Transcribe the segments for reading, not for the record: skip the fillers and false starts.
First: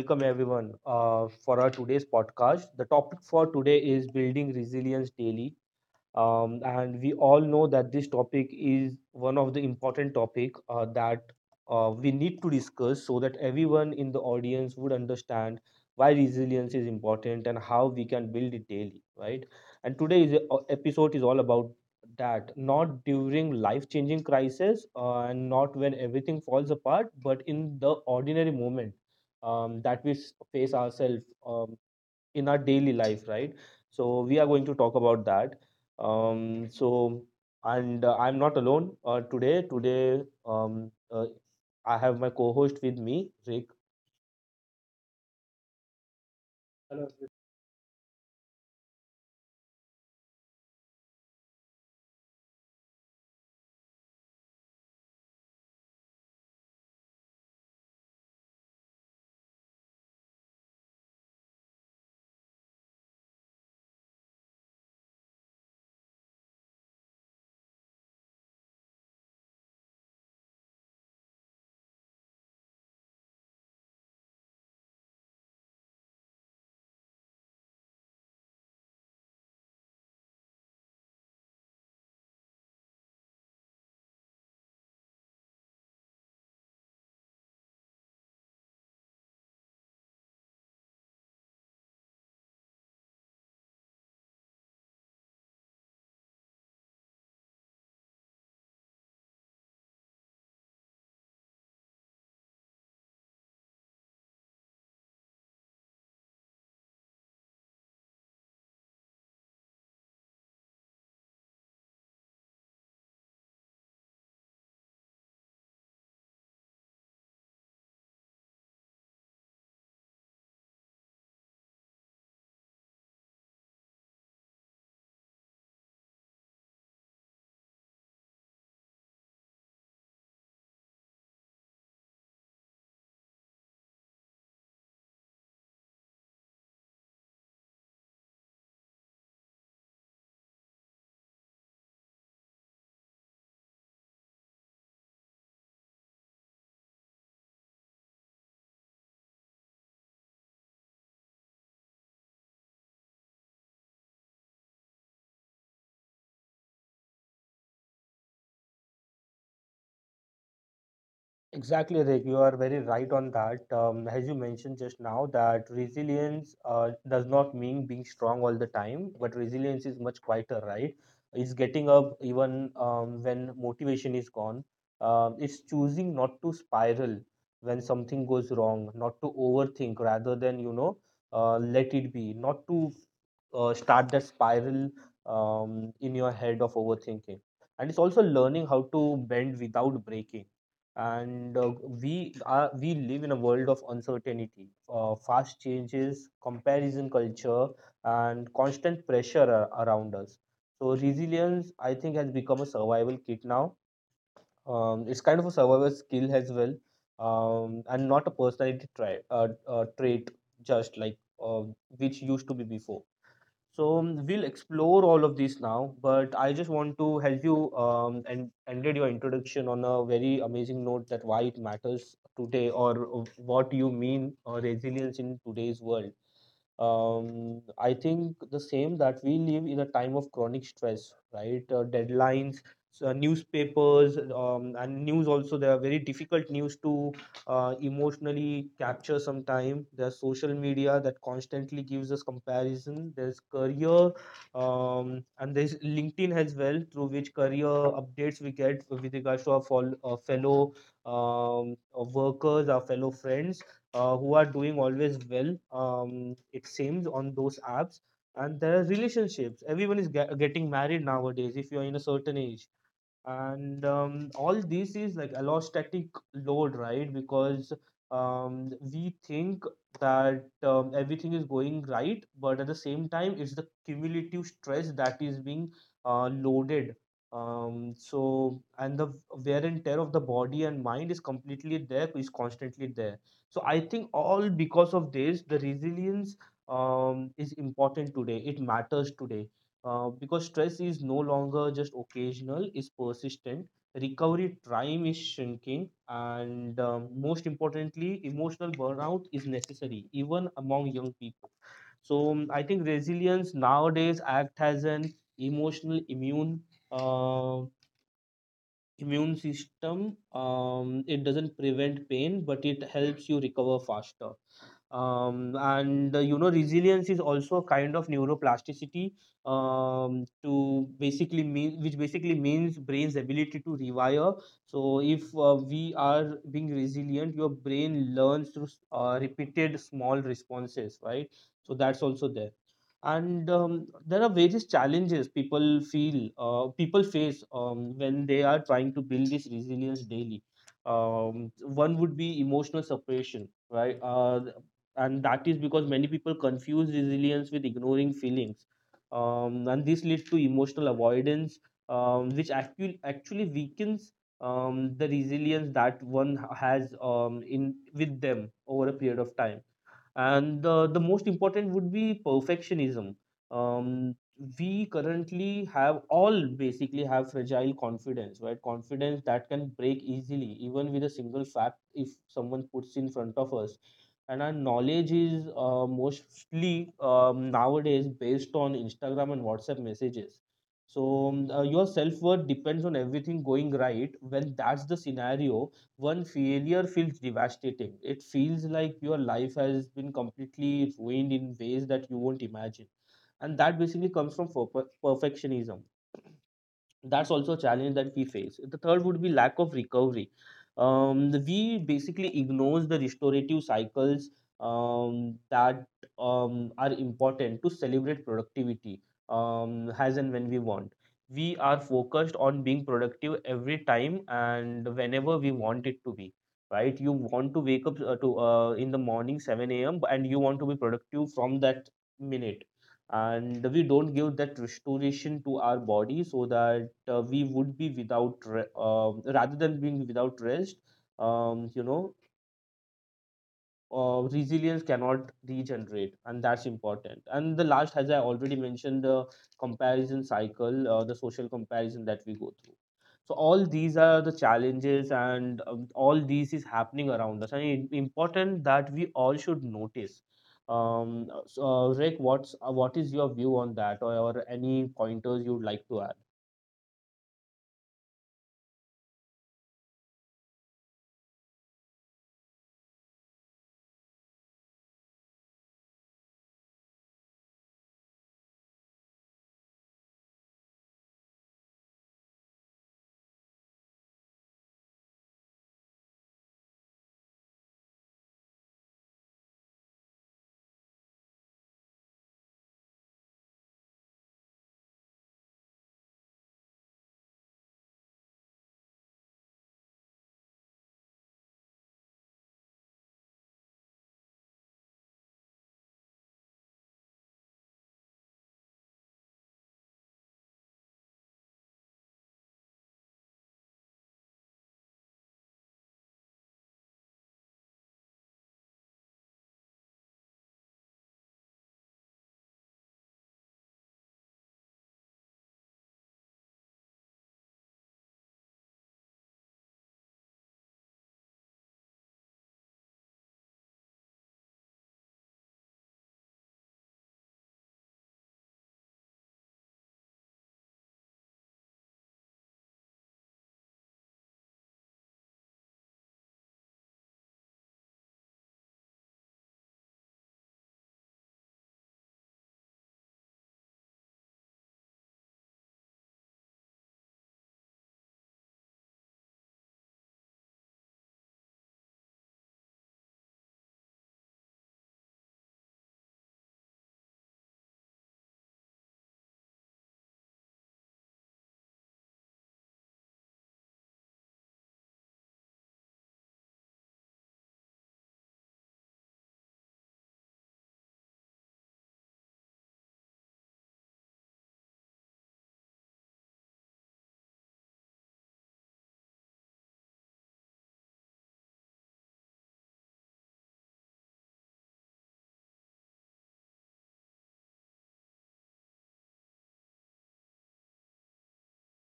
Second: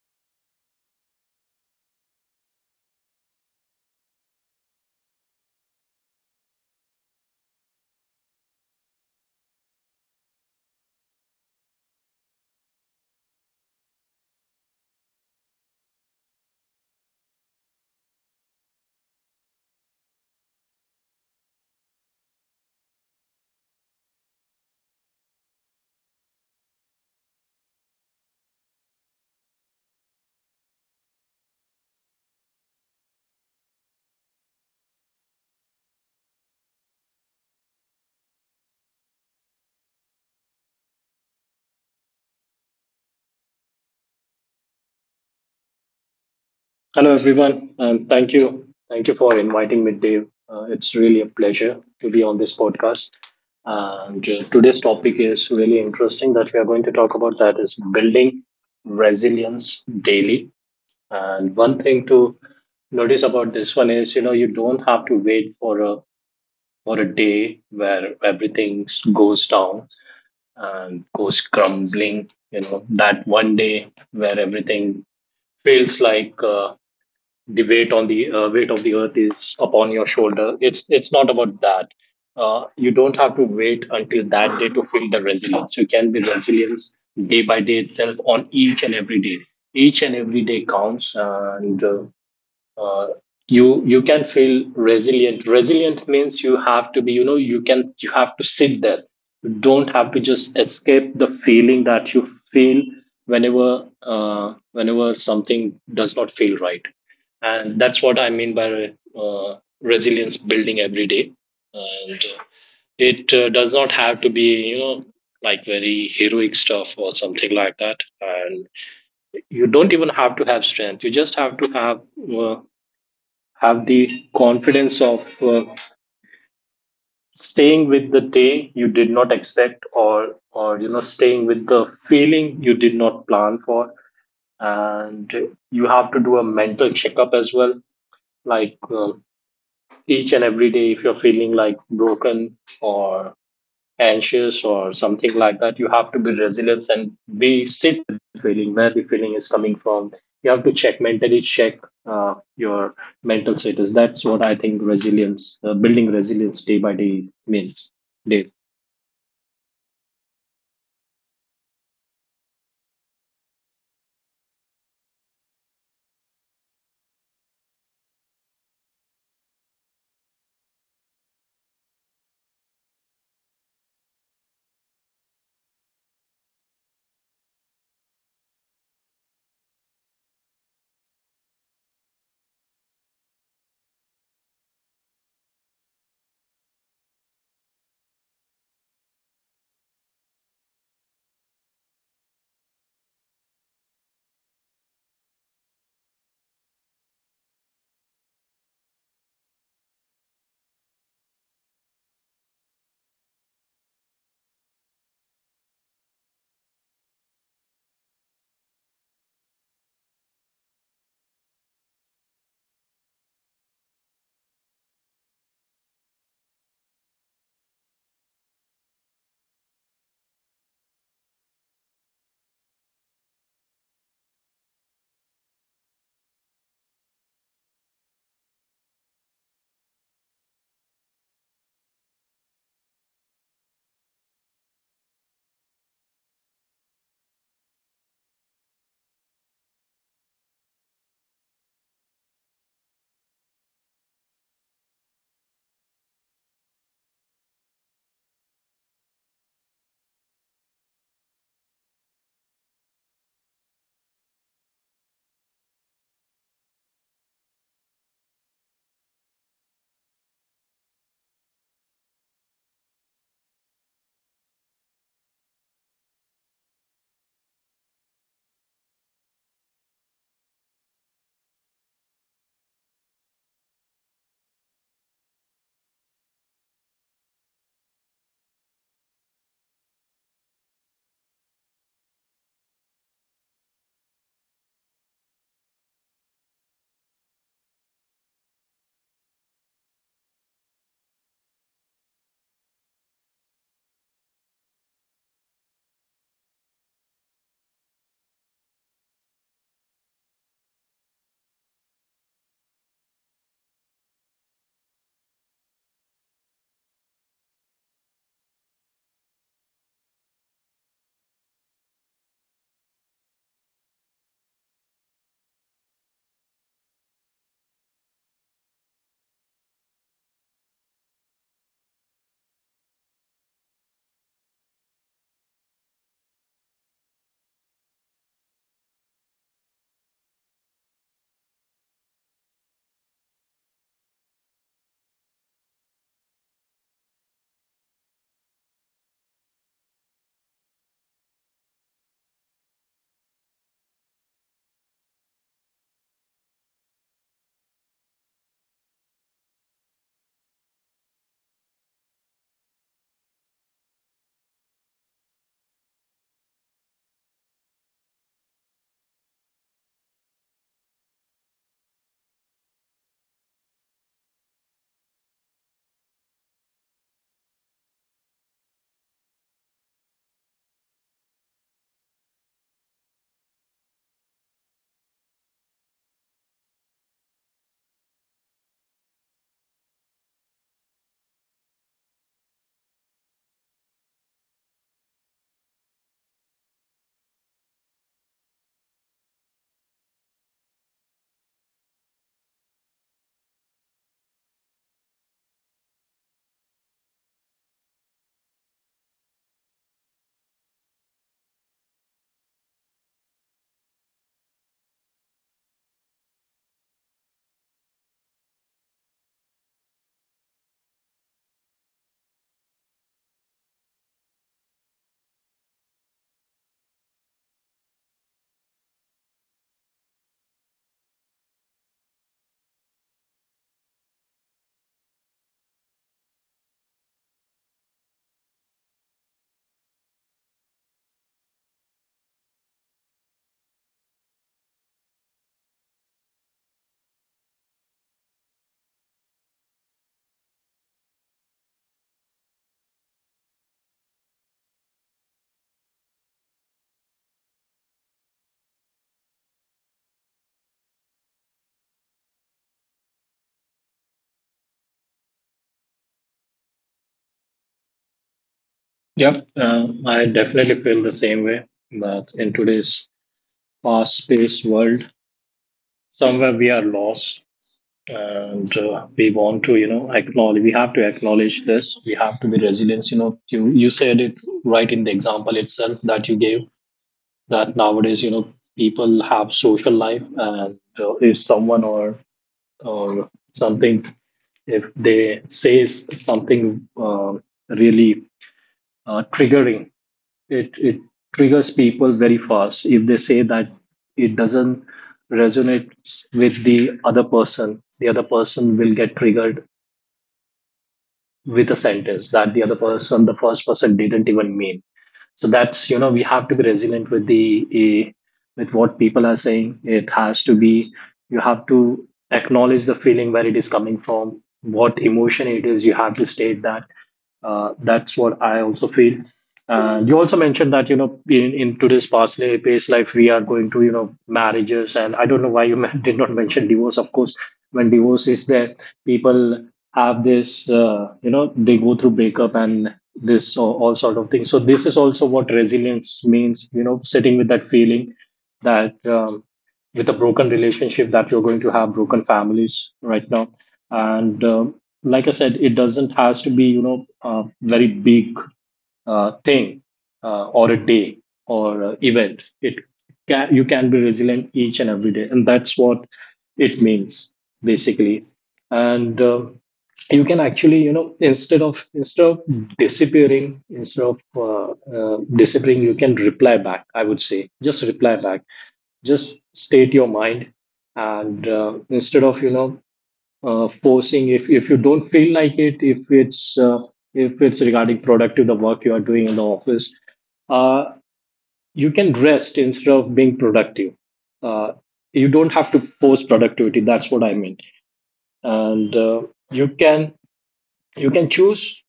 welcome everyone, for our today's podcast. The topic for today is building resilience daily, and we all know that this topic is one of the important topic that we need to discuss so that everyone in the audience would understand why resilience is important and how we can build it daily, right? And today's episode is all about that, not during life changing crisis, and not when everything falls apart, but in the ordinary moment face ourselves in our daily life, right? So we are going to talk about that. So and I'm not alone today. Today, I have my co-host with me, Hello, Rick. everyone, and thank you. Thank you for inviting me, Dave. It's really a pleasure to be on this podcast. And today's topic is really interesting that we are going to talk about, that is building resilience daily. And one thing to notice about this one is, you know, you don't have to wait for a day where everything goes down and goes crumbling. You know, that one day where everything feels like the weight on the weight of the earth is upon your shoulder, it's not about that. You don't have to wait until that day to feel the resilience. You can be resilience day by day itself, on each and every day. Each and every day counts. And uh, uh, you you can feel resilient. Means you have to be, you know, you can, you have to sit there. You don't have to just escape the feeling that you feel whenever whenever something does not feel right. And that's what I mean by resilience building every day. And uh, it uh, does not have to be, you know, like very heroic stuff or something like that. And you don't even have to have strength. You just have to have uh, have the confidence of staying with the day you did not expect, or you know, staying with the feeling you did not plan for. And you have to do a mental checkup as well, like, each and every day, if you're feeling like broken or anxious or something like that, you have to be resilient and be sit with the feeling, where the feeling is coming from. You have to check, mentally check, your mental status. That's what I think resilience, building resilience day by day, means, Dave. Exactly, Rick. You are very right on that. As you mentioned just now, that resilience does not mean being strong all the time, but resilience is much quieter, right? It's getting up even when motivation is gone. It's choosing not to spiral when something goes wrong, not to overthink, rather than, you know, let it be, not to start that spiral in your head of overthinking. And it's also learning how to bend without breaking. And we live in a world of uncertainty, fast changes, comparison culture, and constant pressure around us. So resilience, I think, has become a survival kit now. It's kind of a survival skill as well, and not a personality trait, just like, uh, which used to be before. So we'll explore all of these now, but I just want to help you, and ended your introduction on a very amazing note that why it matters today, or what you mean, resilience in today's world. Um, I think the same, that we live in a time of chronic stress, right? Deadlines, newspapers, and news also. There are very difficult news to emotionally capture. Sometime there's social media that constantly gives us comparison. There's career, and there's LinkedIn as well, through which career updates we get with regards to our fellow workers, our fellow friends who are doing always well, it seems, on those apps. And there are relationships, everyone is getting married nowadays if you are in a certain age. And all this is like allostatic load, right? Because we think that everything is going right, but at the same time it's the cumulative stress that is being loaded. Um, so and the wear and tear of the body and mind is completely there is constantly there. So I think, all because of this, the resilience is important today, it matters today, because stress is no longer just occasional, it's persistent. Recovery time is shrinking, and most importantly, emotional burnout is necessary even among young people. So I think resilience nowadays act as an emotional immune uh, system. Um, it doesn't prevent pain, but it helps you recover faster. Um, and you know, resilience is also a kind of neuroplasticity, to basically mean which basically means brain's ability to rewire. So if we are being resilient, your brain learns through repeated small responses, right? So that's also there. And there are various challenges people feel, people face, when they are trying to build this resilience daily. Um, one would be emotional separation, right, and that is because many people confuse resilience with ignoring feelings. Um, and this leads to emotional avoidance, which actually weakens the resilience that one has, in with them, over a period of time. And the most important would be perfectionism. Um, we currently have all basically have fragile confidence, right? Confidence that can break easily, even with a single fact if someone puts in front of us. And our knowledge is mostly, nowadays based on Instagram and WhatsApp messages. So your self worth depends on everything going right. When that's the scenario, one failure feels devastating. It feels like your life has been completely ruined in ways that you won't imagine. And that basically comes from perfectionism. That's also a challenge that we face. The third would be lack of recovery. We basically ignores the restorative cycles that are important to celebrate productivity, as and when we want. We are focused on being productive every time and whenever we want it to be. Right? You want to wake up to in the morning 7 a.m., and you want to be productive from that minute, and we don't give that restoration to our body, so that we would be without re- rather than being without rest, you know, resilience cannot regenerate, and that's important. And the last, as I already mentioned, the comparison cycle, the social comparison that we go through. So all these are the challenges, and all these is happening around us, and it's important that we all should notice. So, Rick, what is your view on that, or any pointers you'd like to add? Yep. I definitely feel the same way, but in today's fast paced world, somewhere we are lost. And we want to, you know, acknowledge, we have to acknowledge this. We have to be resilient. You know, you said it right in the example itself that you gave, that nowadays, you know, people have social life. And if someone or something, if they says something really triggering, it triggers people very fast. If they say that it doesn't resonate with the other person, the other person will get triggered with a sentence that the other person, the first person, didn't even mean. So that's, you know, we have to be resilient with the with what people are saying. It has to be, you have to acknowledge the feeling, where it is coming from, what emotion it is, you have to state that. That's what I also feel. And you also mentioned that, you know, in today's fast paced life, we are going to, you know, marriages, and I don't know why you did not mention divorce, of course. When divorce is there, people have this, you know, they go through breakup and this all sort of things. So this is also what resilience means, you know, sitting with that feeling, that with a broken relationship, that you're going to have broken families right now. And um like I said, it doesn't has to be, you know, a very big thing or a day or event. It can, you can be resilient each and every day, and that's what it means basically. And you can actually, you know, instead of disappearing, instead of disappearing, you can reply back, I would say. Just reply back, just state your mind. And instead of, you know, forcing, if you don't feel like it, if it's regarding productive the work you are doing in the office, uh, you can rest instead of being productive. uh, you don't have to force productivity, that's what I mean. And uh, you can, you can choose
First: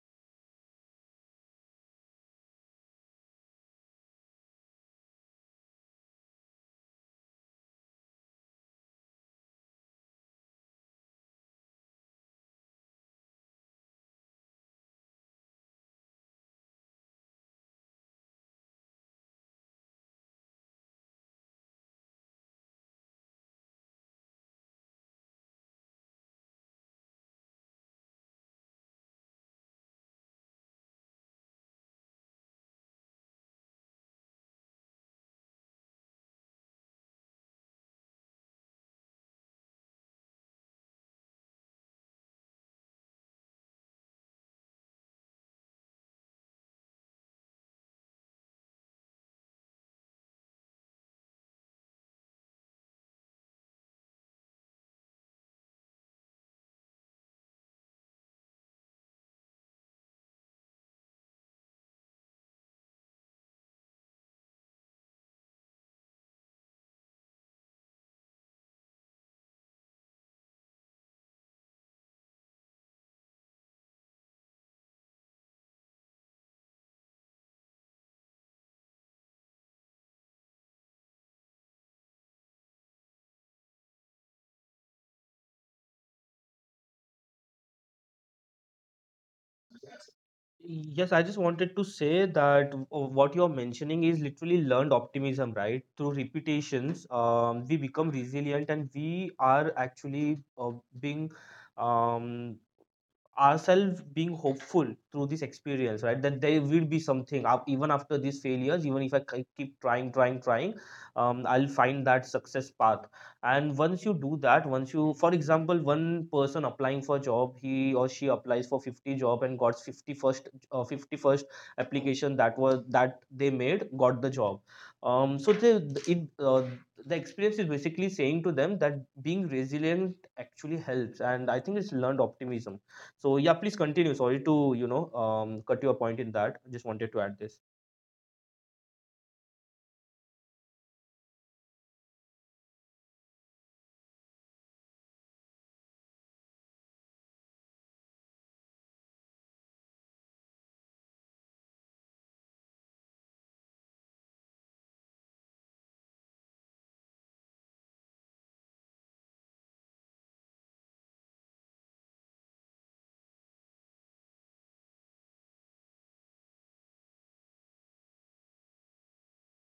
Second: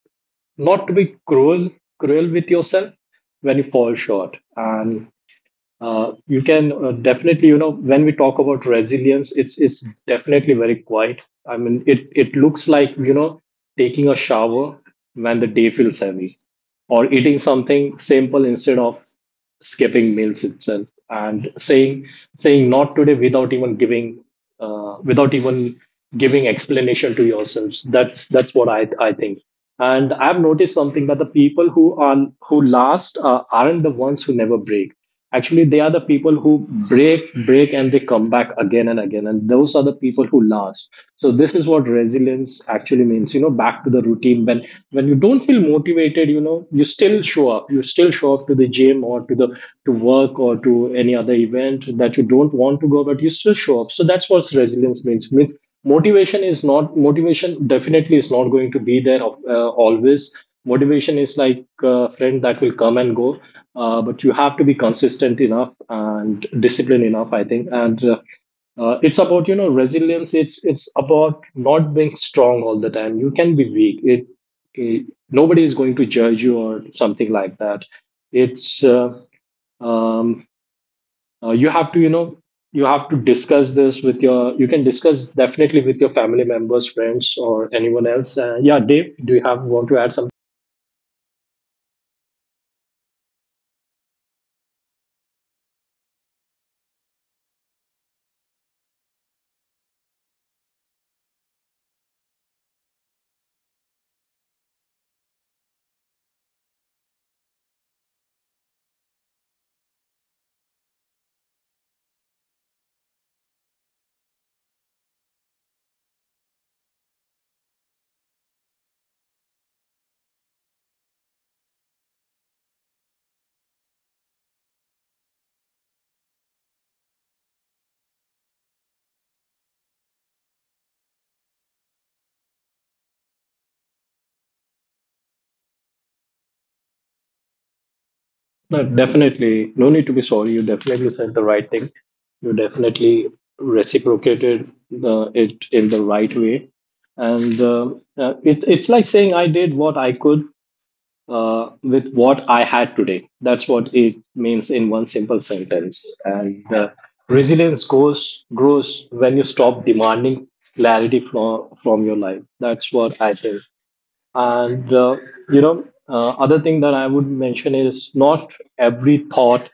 not to be cruel with yourself when you fall short. And uh, you can definitely, you know, when we talk about resilience, it's definitely very quiet. I mean, it looks like, you know, taking a shower when the day feels heavy, or eating something simple instead of skipping meals itself, and saying not today without even giving, without even giving explanation to yourselves. That's what I think. And I've noticed something, that the people who are who last aren't the ones who never break. Actually, they are the people who break and they come back again and again, and those are the people who last. So this is what resilience actually means, you know, back to the routine. When you don't feel motivated, you know, you still show up, you still show up to the gym, or to the to work, or to any other event that you don't want to go, but you still show up. So that's what resilience means. Motivation is not, motivation definitely is not going to be there always. Motivation is like a friend that will come and go. But you have to be consistent enough and disciplined enough, I think. And uh, uh, it's about, you know, resilience, it's about not being strong all the time. You can be weak, it, nobody is going to judge you or something like that. It's uh, um, uh, you have to, you know, you have to discuss this with your, you can discuss definitely with your family members, friends, or anyone else. Yeah, Dave, do you have, want to add something? Yes, I just wanted to say that what you're mentioning is literally learned optimism, right? Through repetitions, we become resilient, and we are actually being um, ourselves being hopeful through this experience, right? That there will be something up even after these failures, even if I keep trying, I'll find that success path. And once you do that, once you, for example, one person applying for job, he or she applies for 50 job and got 51st, application that was that they made, got the job. um, so they, it, uh, the experience is basically saying to them that being resilient actually helps, and I think it's learned optimism. So yeah, please continue. Sorry to, you know, cut your point in that. I just wanted to add this. No, definitely no need to be sorry. You definitely said the right thing. You definitely reciprocated the, it in the right way. And uh, uh, it's it's like saying, I did what I could with what I had today. That's what it means in one simple sentence. And resilience goes grows when you stop demanding clarity from your life. That's what I think. And you know, other thing that I would mention is, not every thought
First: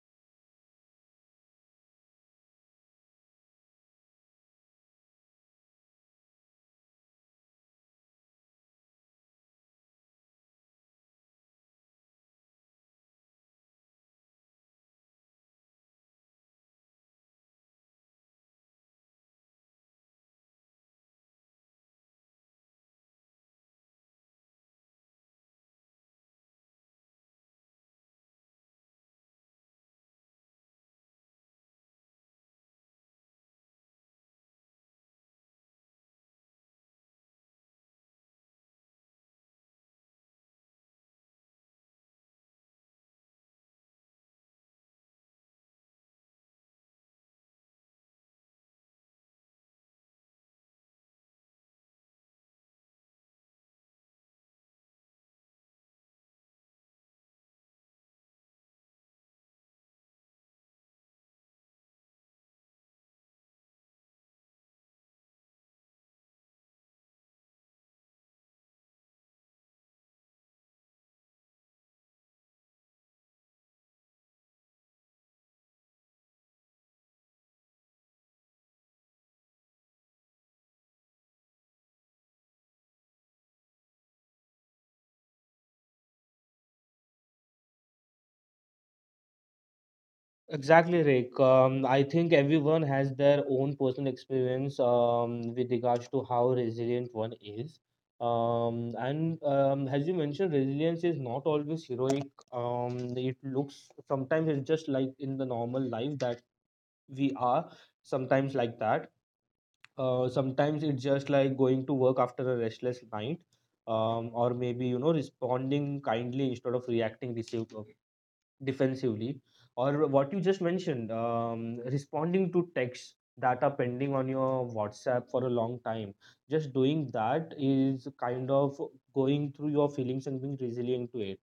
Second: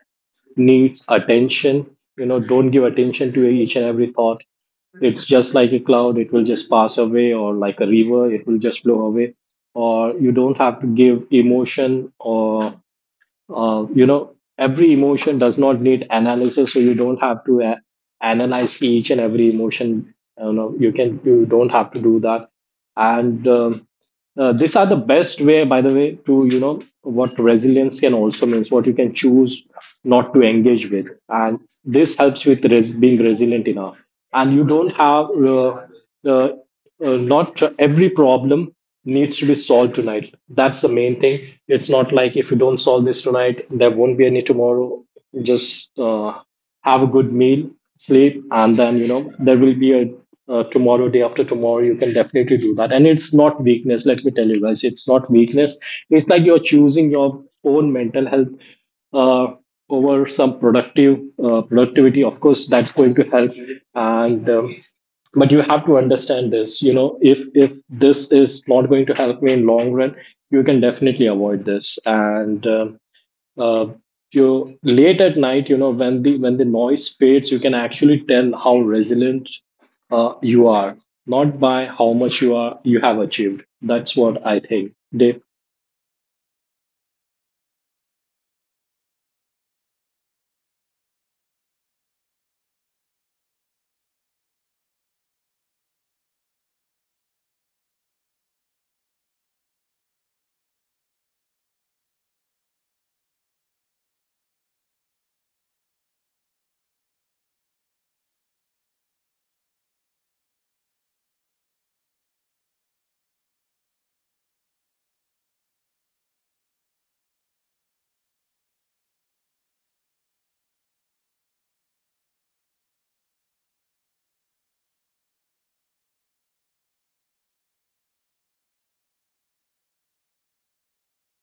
needs attention. You know, don't give attention to each and every thought. It's just like a cloud; it will just pass away, or like a river, it will just flow away. Or you don't have to give emotion, or you know, every emotion does not need analysis, so you don't have to analyze each and every emotion. You know, you can, you don't have to do that. And um, uh, these are the best way, by the way, to, you know, what resilience can also means: what you can choose not to engage with. And this helps with being resilient enough. And you don't have uh, not every problem needs to be solved tonight, that's the main thing. It's not like if you don't solve this tonight there won't be any tomorrow. Just have a good meal, sleep, and then, you know, there will be a tomorrow, day after tomorrow. You can definitely do that, and it's not weakness. Let me tell you guys, it's not weakness. It's like you're choosing your own mental health uh, over some productive productivity. Of course, that's going to help. And but you have to understand this. You know, if this is not going to help me in long run, you can definitely avoid this and. uh, you, late at night, you know, when the noise fades, you can actually tell how resilient you are, not by how much you are, you have achieved. That's what I think, Dave. Exactly, Rick. I think everyone has their own personal experience with regards to how resilient one is. And as you mentioned, resilience is not always heroic. It looks sometimes, it's just like in the normal life that we are sometimes like that. Sometimes it's just like going to work after a restless night, or maybe, you know, responding kindly instead of reacting defensively, or what you just mentioned, responding to texts that are pending on your WhatsApp for a long time. Just doing that is kind of going through your feelings and being resilient to it.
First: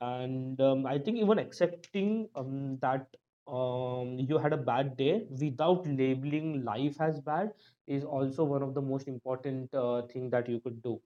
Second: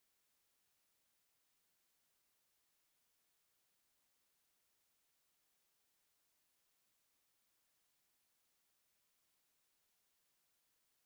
And I think even accepting that you had a bad day without labeling life as bad is also one of the most important thing that you could do.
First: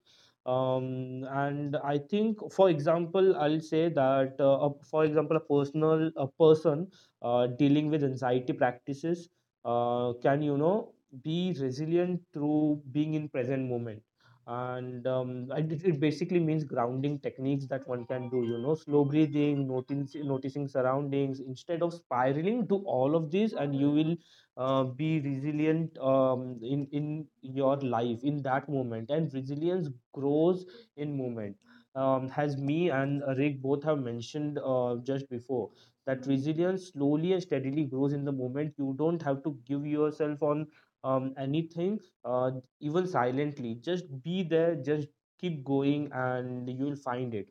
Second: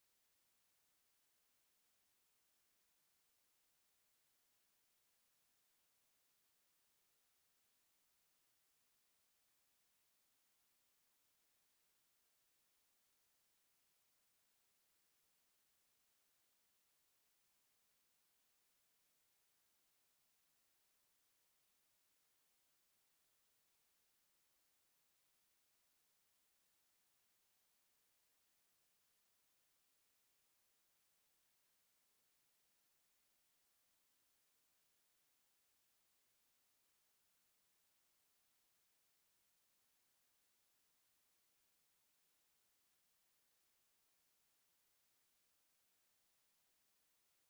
Um, and I think, for example, I'll say that a, for example a personal a person dealing with anxiety practices can, you know, be resilient through being in present moment. And and it basically means grounding techniques that one can do, you know, slow breathing, noticing surroundings instead of spiraling, do all of these and you will be resilient in your life, in that moment. And resilience grows in moment, has me and Rick both have mentioned just before, that resilience slowly and steadily grows in the moment. You don't have to give yourself on anything, uh, even silently. Just be there, just keep going, and you'll find it.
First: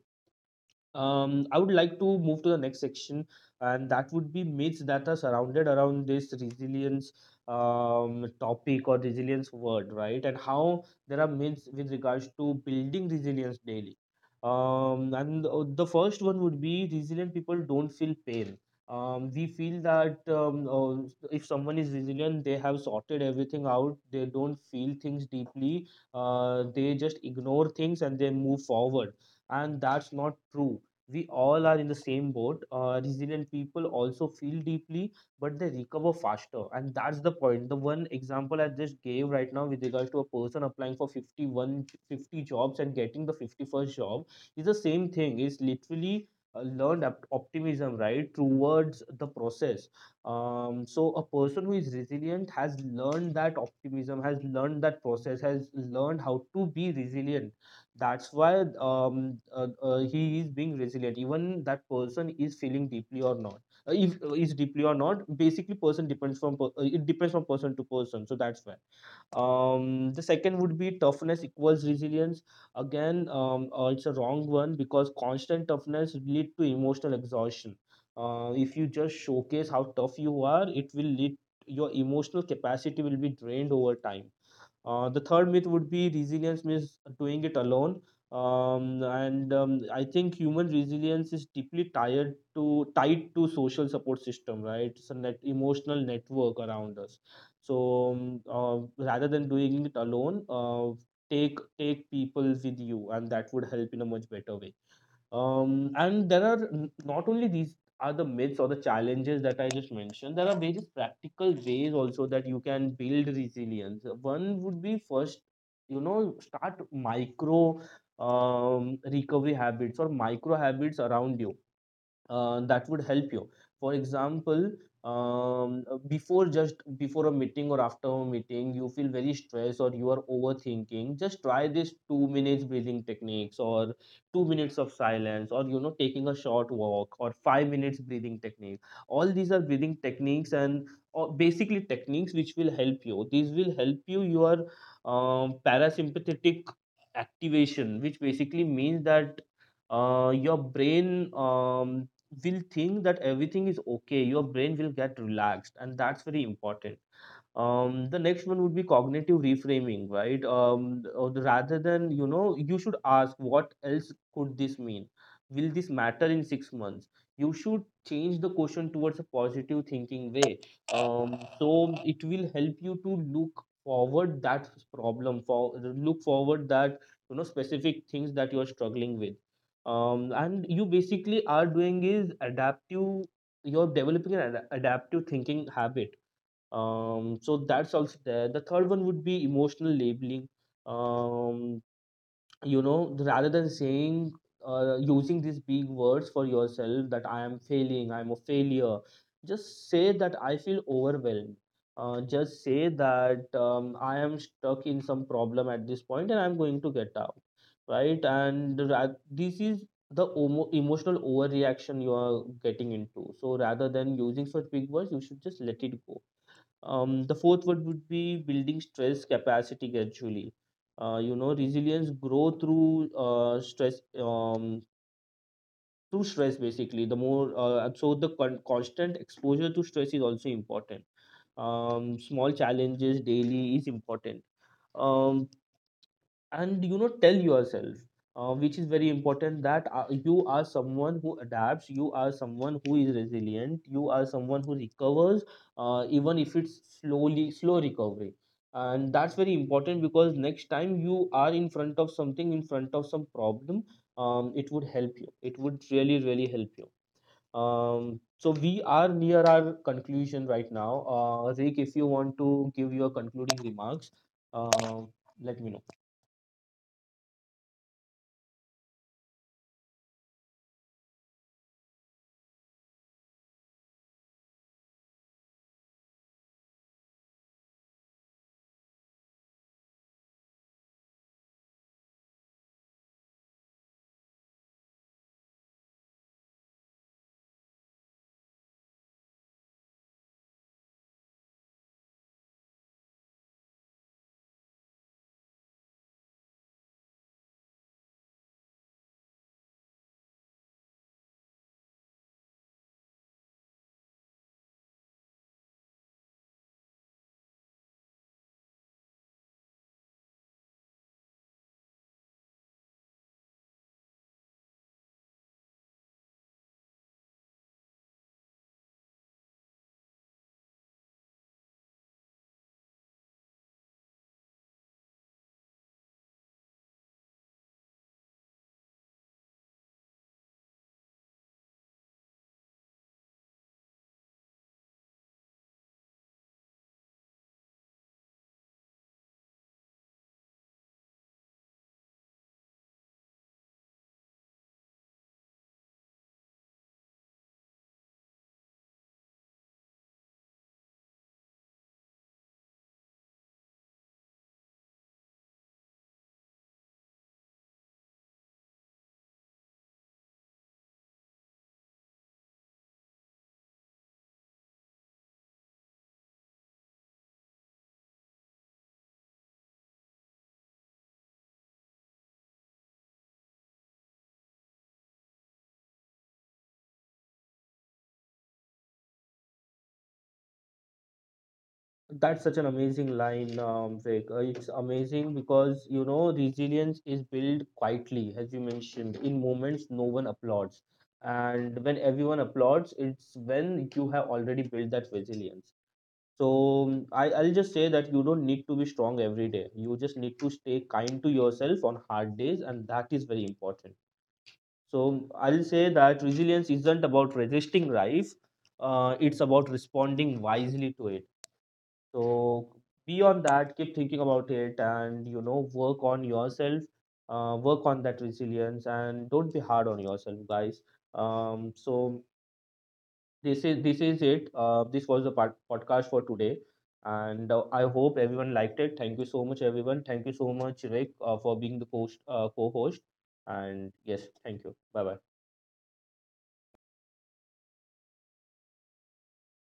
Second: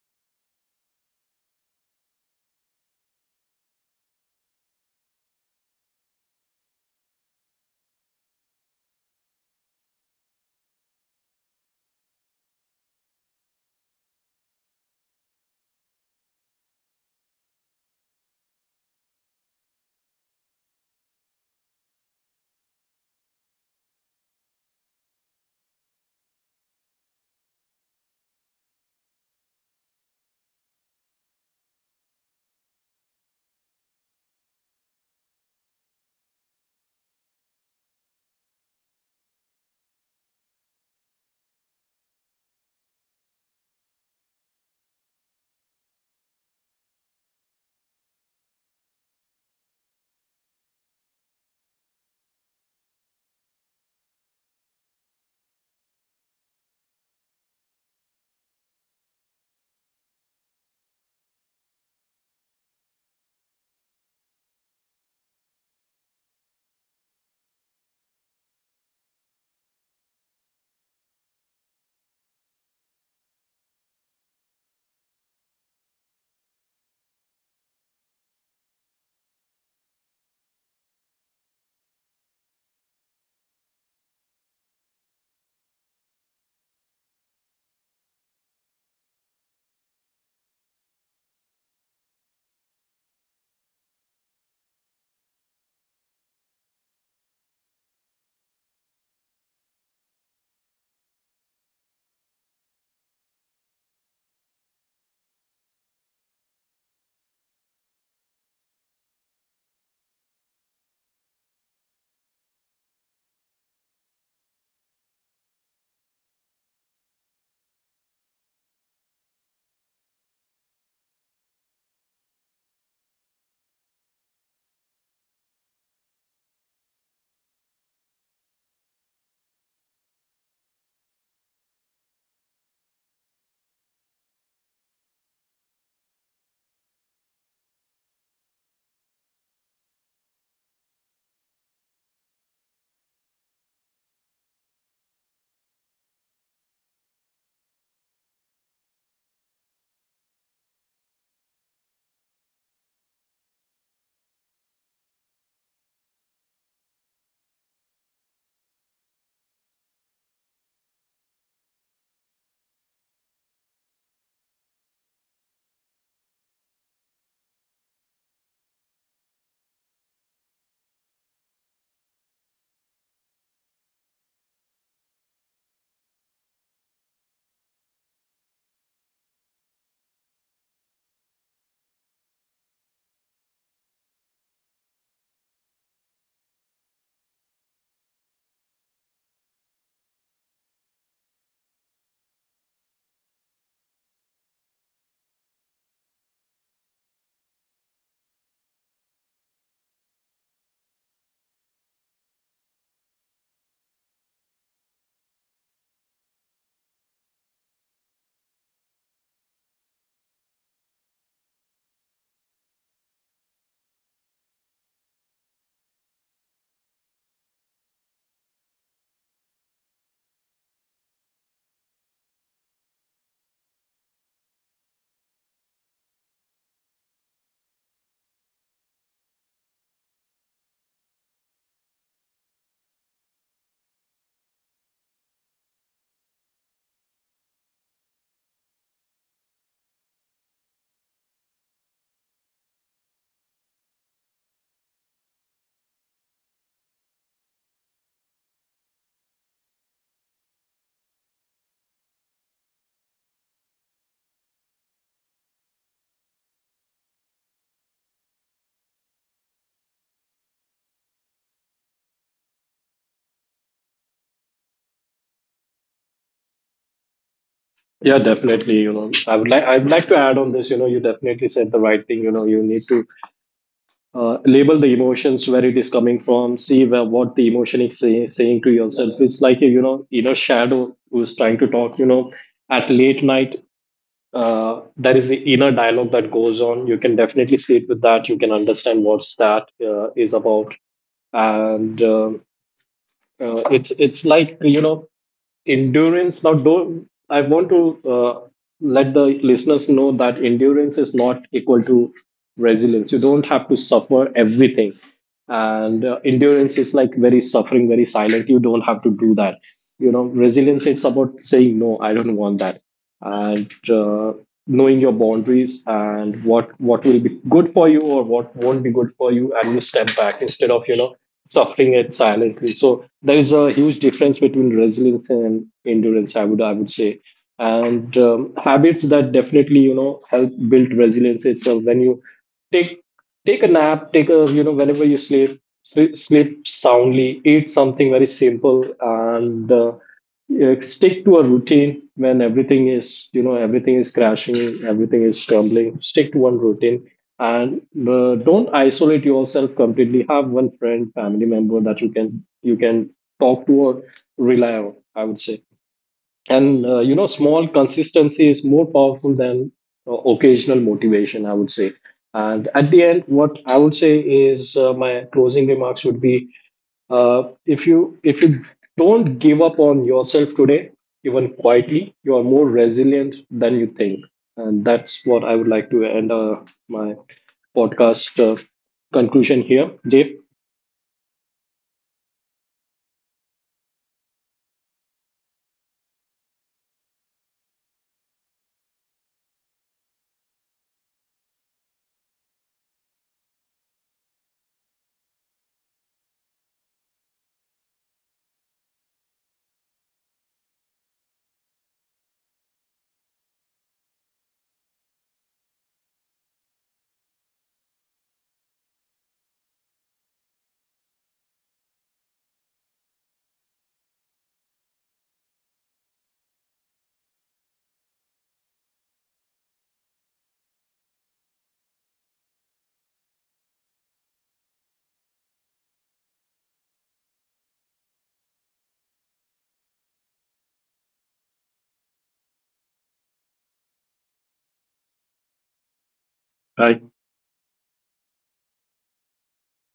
I would like to move to the next section, and that would be myths that are surrounded around this resilience topic or resilience word, right? And how there are myths with regards to building resilience daily. And the first one would be, resilient people don't feel pain. We feel that if someone is resilient, they have sorted everything out. They don't feel things deeply. They just ignore things and they move forward, and that's not true. We all are in the same boat. Resilient people also feel deeply, but they recover faster, and that's the point. The one example I just gave right now, with regards to a person applying for 50 jobs and getting the 51st job, is the same thing. It's literally learned optimism, right, towards the process. So a person who is resilient has learned that optimism, has learned that process, has learned how to be resilient. That's why he is being resilient, even that person is feeling deeply or not. If is deeply or not, basically person depends from it depends from person to person. So that's why, the second would be toughness equals resilience. Again, it's a wrong one because constant toughness lead to emotional exhaustion. If you just showcase how tough you are, it will lead, your emotional capacity will be drained over time. The third myth would be resilience means doing it alone. And I think human resilience is deeply tied to social support system, right? It's a net emotional network around us. So rather than doing it alone, take people with you, and that would help in a much better way. And there are not only these are the myths or the challenges that I just mentioned, there are various practical ways also that you can build resilience. One would be, first, you know, start micro, recovery habits or micro habits around you that would help you. For example, before just before a meeting or after a meeting, you feel very stressed or you are overthinking. Just try this 2 minutes breathing techniques, or 2 minutes of silence, or you know, taking a short walk or 5 minutes breathing technique. All these are breathing techniques, and or basically techniques which will help you. These will help you your parasympathetic activation, which basically means that your brain will think that everything is okay, your brain will get relaxed, and that's very important. The next one would be cognitive reframing, right? Or rather than, you know, you should ask, what else could this mean? Will this matter in 6 months? You should change the question towards a positive thinking way. So it will help you to look forward that problem for, look forward that, you know, specific things that you are struggling with. And you basically are doing is adaptive. You're developing an adaptive thinking habit. Um, so that's also there. The third one would be emotional labeling. Um, you know, rather than saying, using these big words for yourself that I am failing, I'm a failure, just say that I feel overwhelmed. Just say that I am stuck in some problem at this point and I'm going to get out, right? And this is the emotional overreaction you are getting into. So rather than using such big words, you should just let it go. The fourth one would be building stress capacity gradually. You know, resilience grow through stress, through stress basically. The more, constant exposure to stress is also important. Small challenges daily is important. Um, and you know, tell yourself, which is very important, that you are someone who adapts, you are someone who is resilient, you are someone who recovers, even if it's slow recovery. And that's very important, because next time you are in front of something, in front of some problem, it would help you, it would really really help you. So we are near our conclusion right now. Rick, if you want to give your concluding remarks, uh, let me know. Yeah, definitely, you know, I would like to add on this. You know, you definitely said the right thing. You know, you need to label the emotions, where it is coming from. See where, what the emotion is saying to yourself. It's like a, you know, inner shadow who's trying to talk, you know, at late night. There is the inner dialogue that goes on. You can definitely sit with that. You can understand what's that is about. And uh, uh, it's it's like, you know, endurance. Now, don't, I want to let the listeners know that endurance is not equal to resilience. You don't have to suffer everything. And endurance is like very suffering, very silent. You don't have to do that. You know, resilience is about saying, no, I don't want that. And knowing your boundaries and what will be good for you or what won't be good for you, and you step back instead of, you know, suffering it silently. So there is a huge difference between resilience and endurance, I would, I would say. And habits that definitely, you know, help build resilience itself. When you take take a nap, take a, you know, whenever you sleep, sleep soundly, eat something very simple, and yeah, stick to a routine when everything is, you know, everything is crashing, everything is crumbling. Stick to one routine. And don't isolate yourself completely. Have one friend, family member that you can, you can talk to or rely on, I would say. And you know, small consistency is more powerful than occasional motivation, I would say. And at the end, what I would say is, my closing remarks would be, if you don't give up on yourself today, even quietly, you are more resilient than you think. And that's what I would like to end, my podcast conclusion here. Dave? That's such an amazing line, Vic. It's amazing because you know, resilience is built quietly, as you mentioned, in moments no one applauds, and when everyone applauds, it's when you have already built that resilience. So I'll just say that you don't need to be strong every day. You just need to stay kind to yourself on hard days, and that is very important. So I'll say that resilience isn't about resisting life. It's about responding wisely to it. So be on that, keep thinking about it, and you know, work on yourself, work on that resilience, and don't be hard on yourself, guys. So this is it. This was the podcast for today, and I hope everyone liked it. Thank you so much, everyone. Thank you so much, Rick, for being the host, co-host, and yes, thank you. Bye bye. Hi.